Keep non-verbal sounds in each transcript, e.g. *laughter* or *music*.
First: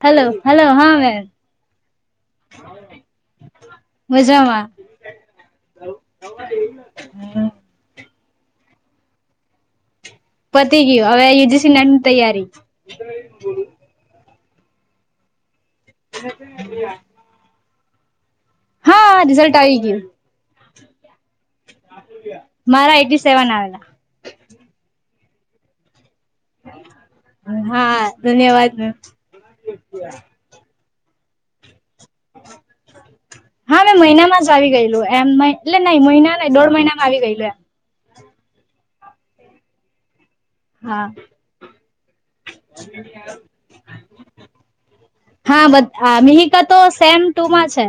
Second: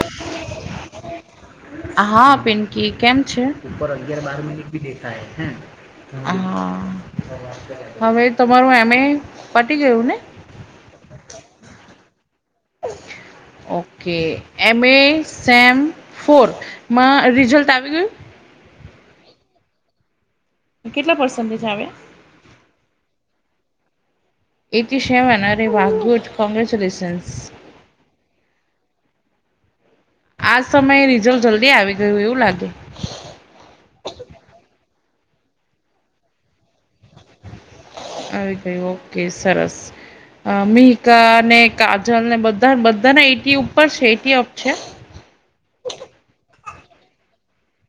Hello hello હા મે હા પિંકી કેમ છે? મજામાં હા હવે તમારું એમ. એ. પટી ગયું ને? પતિ ગયુ હવે યુજીસી નેટ ની તૈયારી ઓકે એમ એ સેમ ફોરમાં રિઝલ્ટ આવી ગયું? હા રિઝલ્ટ આવી ગયુ. કેટલા પર્સન્ટેજ આવ્યા? મારા એઈટી સેવન આવેલા. એન્ટી સેવન અરે વાહ કોંગ્રેચ્યુલેશનસ! ! હા ધન્યવાદ મેમ! ! *inaudible* આ સમયે રિઝલ્ટ જલ્દી આવી ગયું એવું લાગે. હા મેંમ મહિનામાં જ આવી ગયલું એમ એટલે નઈં મહિના ન દોઢ મહિનામાં આવી ગયલું. આવી ગયુ ઓકે સરસ. અ હા મીહિકા ને કાજલ ને બધા બધાના એઈટી ઉપર છે એઈટી અપ છે? હા બ મિહિકા તો સેમ ટુમાં છે.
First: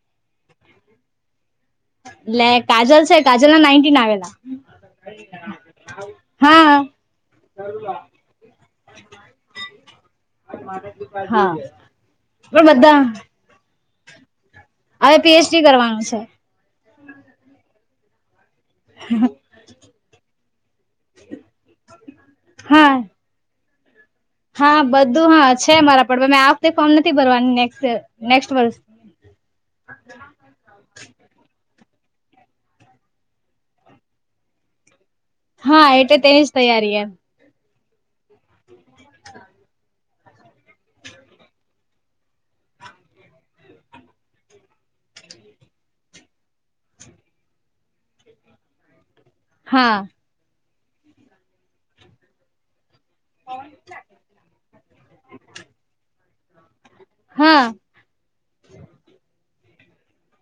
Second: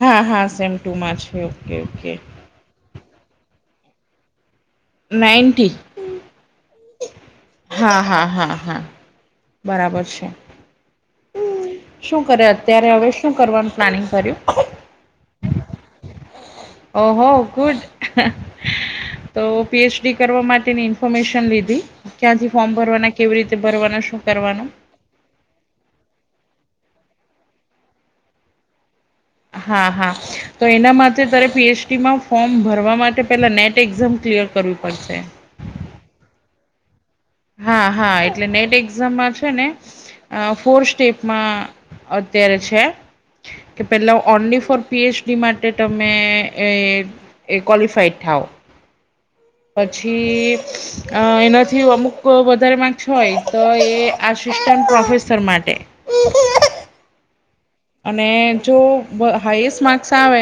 હા હા સેમ ટુમાં છે ઓકે ઓકે એટલે કાજલ છે કાજલ ના નાઇન્ટીન આવેલા નાઇન્ટી? હા હા હા હા હા બરાબર છે. મા *unintelligible* હ શું કરે અત્યારે હવે શું કરવાનું પ્લાનિંગ કર્યું? હવે પીએચડી કરવાનું છે. ઓહો ગુડ! ! હા તો પીએચડી કરવા માટેની ઇન્ફોર્મેશન લીધી ક્યાંથી ફોર્મ હા ભરવાના કેવી રીતે ભરવાના શું? કરવાનું હા બધું હા છે મારા પણ મેં આ વખતે ફોર્મ નથી ભરવાનું નેક્ નેક્સ્ટ વર્ષ હા હા તો એના માટે તરે પીએચડીમાં ફોર્મ ભરવા માટે પેલા નેટ એક્ઝામ ક્લિયર કરવી પડશે. હા એટલે તેની જ તૈયારી એમ હા હા એટલે નેટ એક્ઝામમાં છે ને ફોર સ્ટેપમાં અત્યારે છે. કે પેલા ઓનલી ફોર પીએચડી માટે તમે એ એ ક્વાલીફાઈડ થાવ. હા પછી એનાથી અમુક વધારે ય તો એ આસિસ્ટન્ટ પ્રોફેસર માટે. હા અને જો હાઈએસ્ટ માર્ક્સ આવે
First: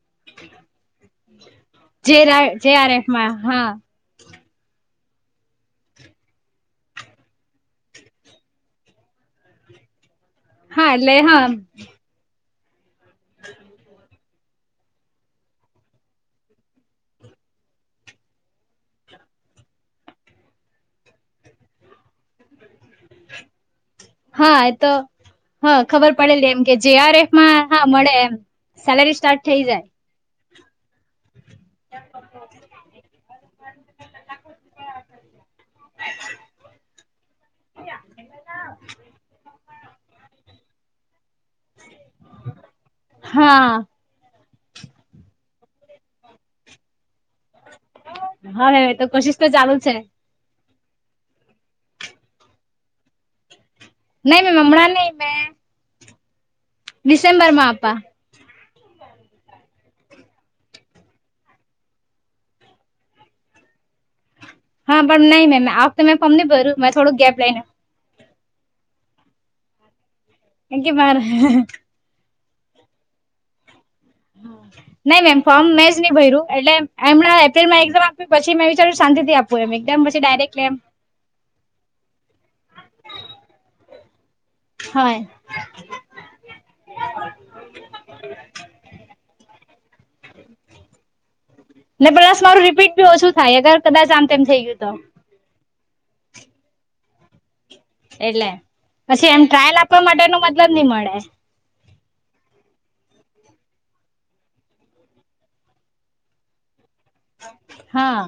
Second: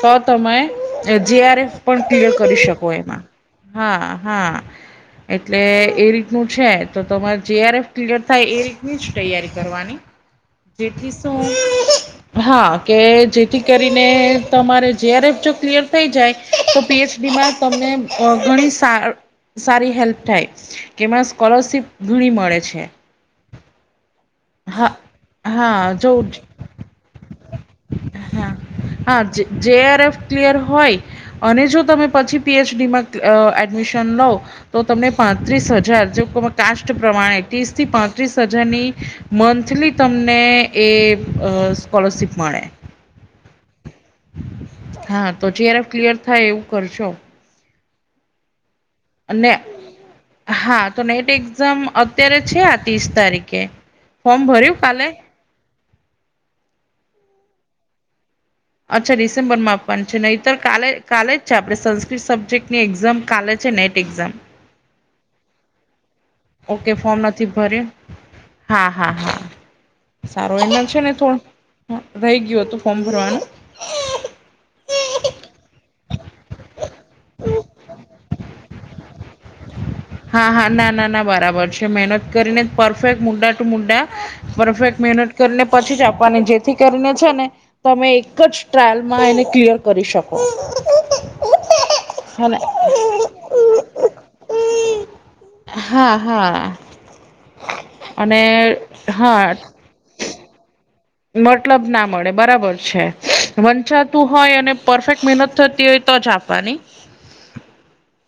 તો તમે જેઆરએફ પણ જે ક્લિયર કરી જે શકો આર એમાં. એફમાં હા હા એટલે એ રીતનું છે તો તમારે જેઆરએફ ક્લિયર થાય એ રીતની જ તૈયારી કરવાની. *inaudible* હા એટલે શું હમ હા કે જેથી કરીને તમારે જેઆરએફ જો ક્લિયર થઈ જાય તો પીએચડીમાં તમને ઘણી સ સારી હેલ્પ થાય કેમાં સ્કોલરશીપ ઘણી મળે છે. હા એ તો હા ખબર પડેલી એમ કે જેઆરએફમાં હા મળે એમ હા સેલેરી હા જે સ્ટાર્ટ થઈ જાય. જેઆરએફ ક્લિયર હોય અને જો તમે પછી પીએચડીમાં એડમિશન લો. તો તમને પાંત્રીસ હજાર જે કાસ્ટ પ્રમાણે ત્રીસ થી પાંત્રીસ હજારની મંથલી તમને એ સ્કોલરશિપ મળે. હા હા તો જેઆરએફ ક્લિયર થાય એવું કરજો. હાવે તો કોશિશ તો અને ચાલુ છે. હા તો નેટ એક્ઝામ અત્યારે છે આ ત્રીસ તારીખે ફોર્મ નહી મેમ ભર્યું હમણાં કાલે નહી મે ડિસેમ્બર માં આપા અચ્છા ડિસેમ્બરમાં આપવાની છે નહીતર કા કાલે જ છે આપણે સંસ્કૃત સબ્જેક્ટ ની એક્ઝામ કાલે જ નેટ એક્ઝામ હા પણ નહી મેમ આ હફતે મેં ફોમ ન ભર્યું ઓકે મેં ફોર્મ થોડું ગેપ નથી લઈને ભર્યું હા હા હા સારો કેમ એમલ કે છે ને મારે થોડ રહી ગયું હતું ફોર્મ ભરવાનું નહી મેમ ફોર્મ મે જ નહ ભય્યું એટલે એમણાં એપ્રિલમાં એકઝામ આપ્યું પછી મેં વિચારું શાંતિ થી આપું એમ એકદમ પછી હા હા ડાયરેક્ટલી એમ ના નાના બરાબર છે મહેનત કરીને પરફેક્ટ મુડા ટુ મુડા પરફેક્ટ હા મહેનત કરીને પછી જ આપવાની જેથી કરીને છે ને તમે એક જ ટ્રાયલમાં એને ક્લિયર કરી શકો ને પ્લસ હને મારું રીપીટ બી ઓછું થાય અગર કદાચ આમ તેમ થઈ ગયું તો હા હા અને એટલે પછી એમ હા ટ્રાયલ આપવા માટે નો મતલબ ન‌ઇ મળે. મતલબ ના મળે બરાબર છે વંચાતું હોય અને પરફેક્ટ મહેનત થતી હોય તો જ આપવાની હ *unintelligible* હા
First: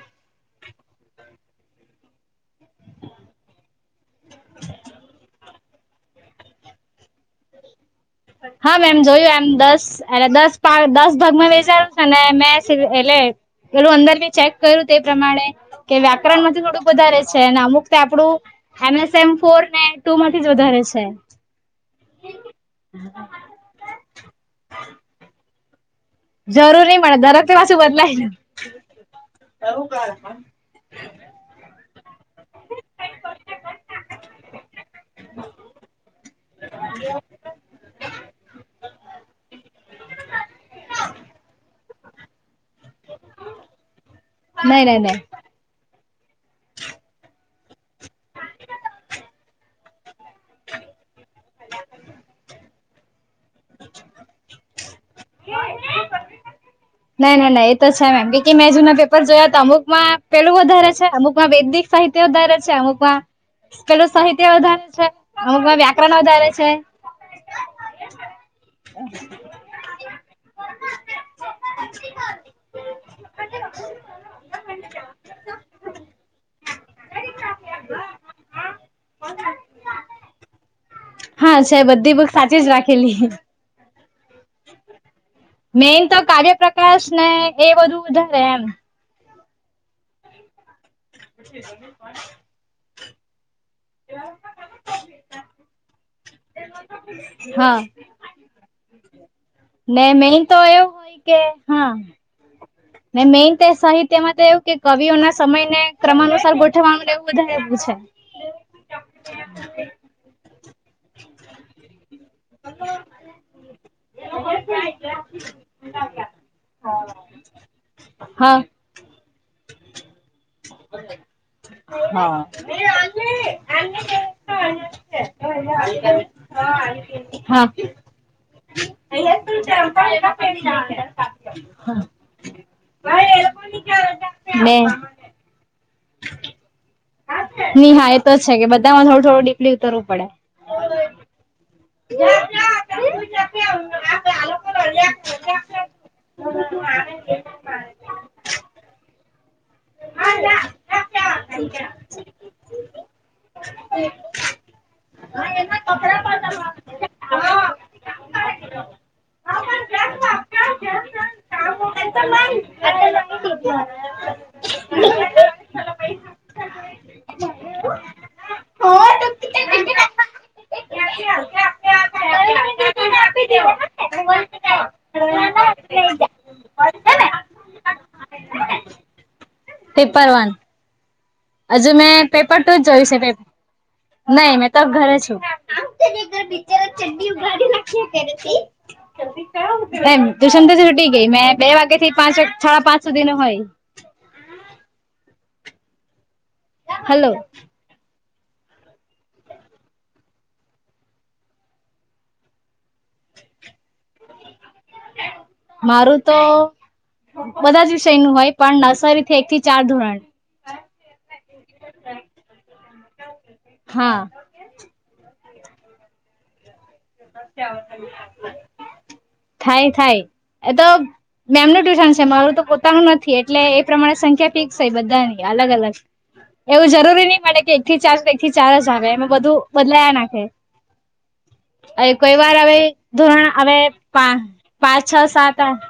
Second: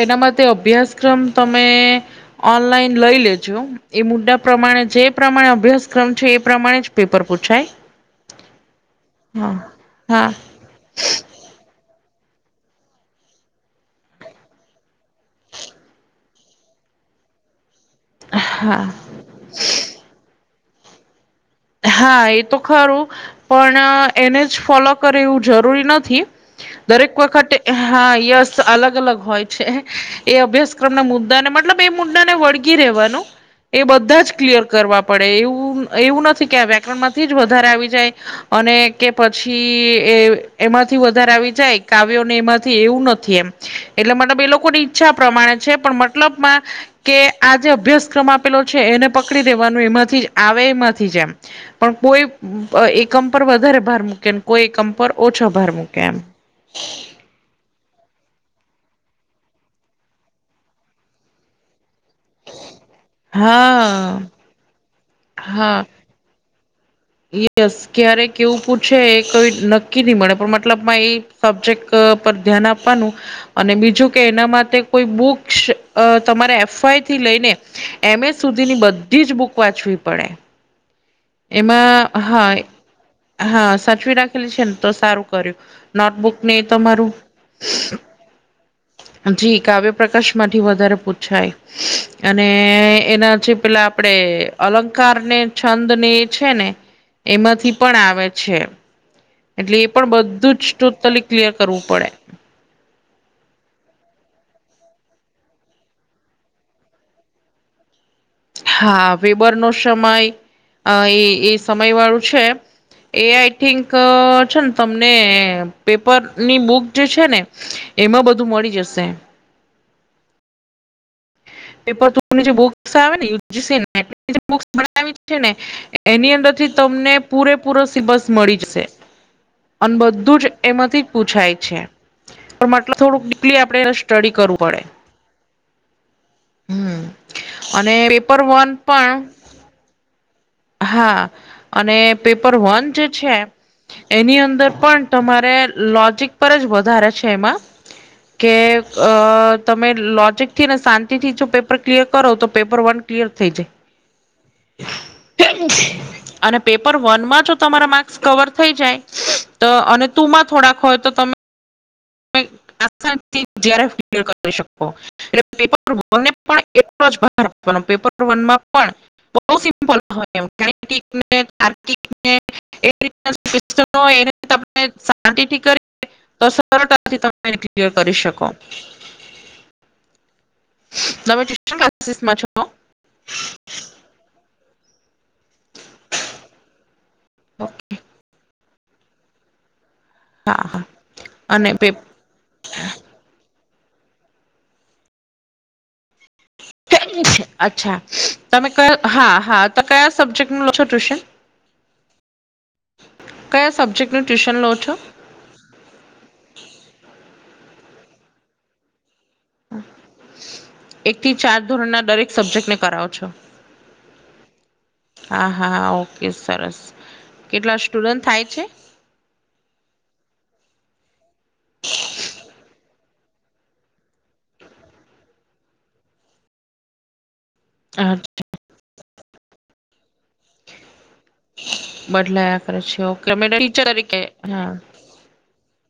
એના માટે અભ્યાસક્રમ તમે ઓનલાઈન લઈ લેજો એ મુદ્દા પ્રમાણે જે પ્રમાણે અભ્યાસક્રમ છે એ પ્રમાણે જ પેપર પૂછાય હા મેમ જોયું એમ હા દસ એ હા દસ દસ ભાગમાં વેચાાર્યું છે ને મેં એટલે પેલું અંદર બી ચેક કર્યું તે પ્રમાણે કે વ્યાકરણ માંથી થોડુંક વધારે છે અનેને અમુક આપડું હા એમએસ એમ ફોર ને ટુ માંથી જ વધારે છે. હા એ તો ખરું પણ એને જ ફોલો કરે એવું જરૂરી નથી. જરૂર નહી દરેક મળે વખતે પાછું હા બદલાય ને. યસ અલગ અલગ હોય છે એ અભ્યાસ ઘર ના મુદ્દા ને મતલબ એ મુદ્દા ને વળગી રહેવાનું એ બધા જ ક્લિયર કરવા પડે એવું એવું નથી કે આ વ્યાકરણ માંથી જ વધારે આવી જાય અને કે પછી એ એમાંથી વધારે આવી જાય કાવ્યો ને એમાંથી એવું નથી એમ એટલે મતલબ એ લોકોની નહી નહી ઈચ્છા નહી પ્રમાણે છે પણ મતલબ મા કે આ જે અભ્યાસક્રમ આપેલો છે એને પકડી દેવાનો એમાંથી જ આવે એમાંથી જ એમ પણ કોઈ એકમ પર વધારે ભાર મૂકે કોઈ એકમ પર ઓછો ભાર મૂકે એમ ના ના ના એ તો છે મેમ બીકી મેં જુના પેપર જોયા તો અમુકમાં પેલું વધારે છે અમુકમાં વૈદિક સાહિત્ય વધારે છે અમુકમાં પેલું હા સાહિત્ય વધારે છે અમુકમાં હા વ પણ વધારે છે. યસ ક્યારે કેવું પૂછે એ કઈ નક્કી નહી મળે પણ મતલબમાં એ સબ્જેક્ટ પર ધ્યાન આપવાનું. અને બીજું કે એના માટે કોઈ બુકસ અ તમારે એફઆઈ થી લઈને. એમ સ સુધીની બધી જ બુક વાંચવી પડે. હા છે એમાં બધી બુક હા સાચી જ રાખેલી હા સાચવી રાખ છે ને તો સારું કર્યું મેઈન તો નોટબુક ને કાવ્ય પ્રકાશ તમારું ને એ બધું વધારે એમ જી કાવ્ય પ્રકાશ માંથી વધારે પૂછાય અને એ એનાથી પેલા આપડે અલંકાર ને છંદ ને છે ને એમાંથી હા પણ આવે છે. એટલે એ ને પણ મેઈન બધું તો જ એવું હોય ટોટલી કે ક્લિયર કરવું હા પડે‌. ને મેઈન તો સાહિત્યમાં તો એવું કે કવિઓના સમય ને ક્રમાકસર ગોઠવાનું એવું વધારે એવું છે. હા વેબરનો સમય અ એ એ સમય વાળું છે. એ આઈ થિંક છે ને તમને પેપરની બુક જે છે ને એમાં બધું હા મળી જશે. પેપર જે હા બુક્સ આવે બે ને બુક્સ બનાવી છે ને એની અંદર થી તમને પૂરેપૂરો સિબસ મળી જશે અને બધું જ એમાંથી જ પૂછાય છે. મતલબ થોડુંક ડિપલી આપડે સ્ટડી કરવું પડે. હમ નહી અને હા એ તો જ પેપર છે કે વન બધામાં પણ થોડું થોડું ડીપલી ઉતરવું પડે હા અને પેપર વન જે છે, એની અંદર પણ તમારે લોજિક પર જ વધારે છે એમાં કે અ તમે લોજિકથી ને શાંતિ થી જો પેપર ક્લિયર કરો તો પેપર વર્ક ક્લિયર થઈ જાય. *unintelligible* અને પેપર વન માં જો તમારા માર્ક્સ કવર થઈ જાય તો અને ટુમાં થોડાક હોય તો તમે *unintelligible* એ પેપ વને પણ એટલો જ ભાર આપવાનો પેપર વનમાં પણ બહુ સિમ્પલ હોય એને તાર્કિકને એ તને શાંતિથી કરી *unintelligible* સરતાથી તમે ક્લીયર કરી શકો. પેપર વન તમે ટ્યુશન હજે મેં ક્લાસીસમાં પેપર છો જોય છે, નહી મેં તો ઘરે છું. ઓકે એમ દુસનથી આહા. છૂટી ગઈ મેં અને બે વાગ્યા પેપ- થી પાંચ સાડા પાંચ સુધી નો હોય. હલો અચ્છા તમે ક હા હા તો કયા સબ્જેક્ટ ન લો છો ટ્યુશન કયા સબ્જેક્ટનું ટ્યુશન લો છો, મારું તો બધા જ વિષયનું હોય પણ નાસારી એક થી ચાર ધોરણ એક થી ચાર ધોરણના દરેક સબ્જેક્ટને કરાવો છો. હા હા હા હા ઓકે સરસ કેટલા સ્ટુડન્ટ થાય છે. થાય થાય એ તો મેમનું ટ્યુશન છે મારું તો પોતાનું નથી એટલે એ પ્રમાણે સંખ્યા ફિક્સ હોય બધાની અલગ અલગ એવું જરૂરી નહી મળે કે એક થી ચાર એક અચ્છા, થી ચાર જ આવે એમાં બધું બદલાયા નાખે. હવે કોઈ વાર બદલાયા હવે કરે છે, ઓકે ધોરણ હવે ટીચર તરીકે પા હા પાંચ છ સાત આઠ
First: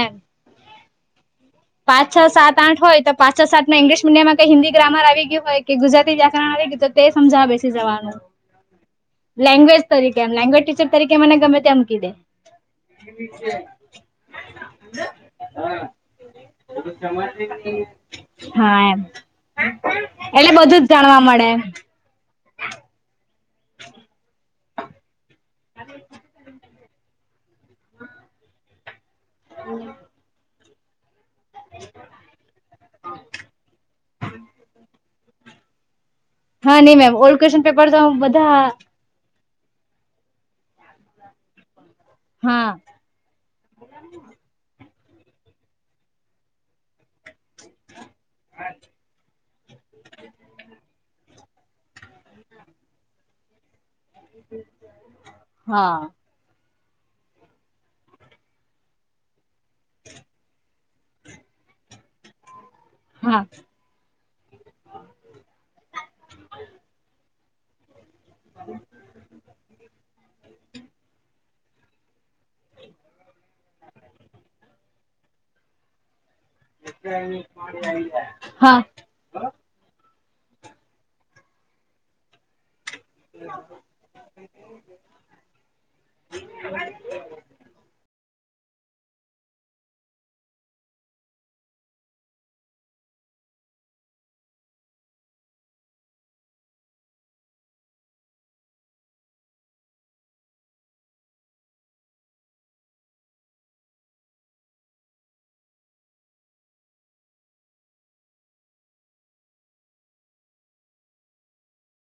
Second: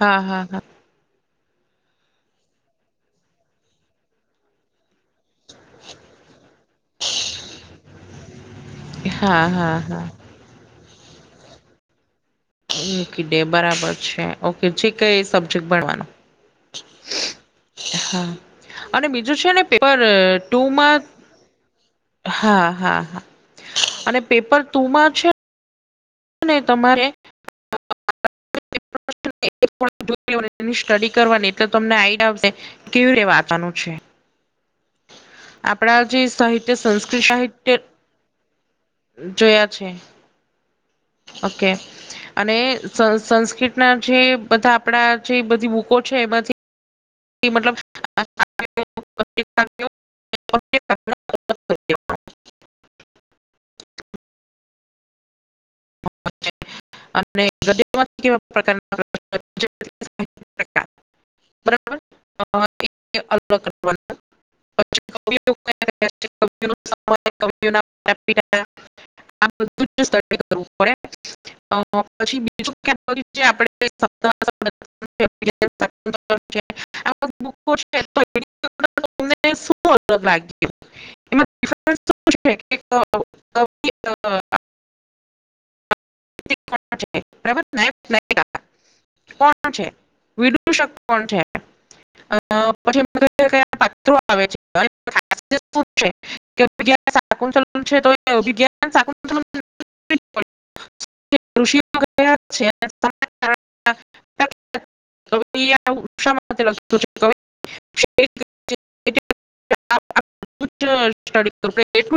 હા હા હા પાંચ, છ, સાત, આઠ હોય તો પાં છ સાત ઇંગ્લિશ મીડિયમમાં કઈ હિન્દી, ગ્રામર, ગયું હોય કે ગુજરાતી વ્યાકરણ તો તે સમજાવે છે જવાનું હા હા લેંગ્વેજ હા તરીકે લેંગ્વેજ ટીચર તરીકે મને ગમે તેમ ક દે મૂકી ડે બરાબર છે, ઓકે જે કઈ સબ્જેક્ટ ભણવાનો *unintelligible* હા એમ અને બીજું છે ને પેપર એટલે બધું જ ટુમાં જાણવા મળે. હા હા હા અને પેપર તુંમાં છે *inaudible* ને તમારે *inaudible* *unintelligible* એની સ્ટડી કરવાની એટલે તમને આઈડિયા આવશે કેવી રે વાવાનું છે આપણા જે સાહિત્ય હા નહી મેમ સંસ્કૃત ઓલ્ડ ક્વેશ્ચન સાહિત્ય પેપર તો બધા જોયા છે ઓકે અને હા સંસ્કૃત ના જે બધા આપણા જે બધી બુકો છે એમાંથી મતલબ *unintelligible* હા *unintelligible* બરાબર હા *unintelligible* *unintelligible* *unintelligible* *unintelligible* શાકુંતલમ છે આ બધી બુકો છે તો એની હા *unintelligible* અ, હ *unintelligible* કોણ છે વિદુષક કોણ છે? અ પછી એમ કયા પાત્રો આવે છે *unintelligible* કે સાકુંલ છે તો વિ સાકું *unintelligible* ઋષિમાં છે અને ઉત્સાસ્ *unintelligible* સ્ટડી કર *unintelligible*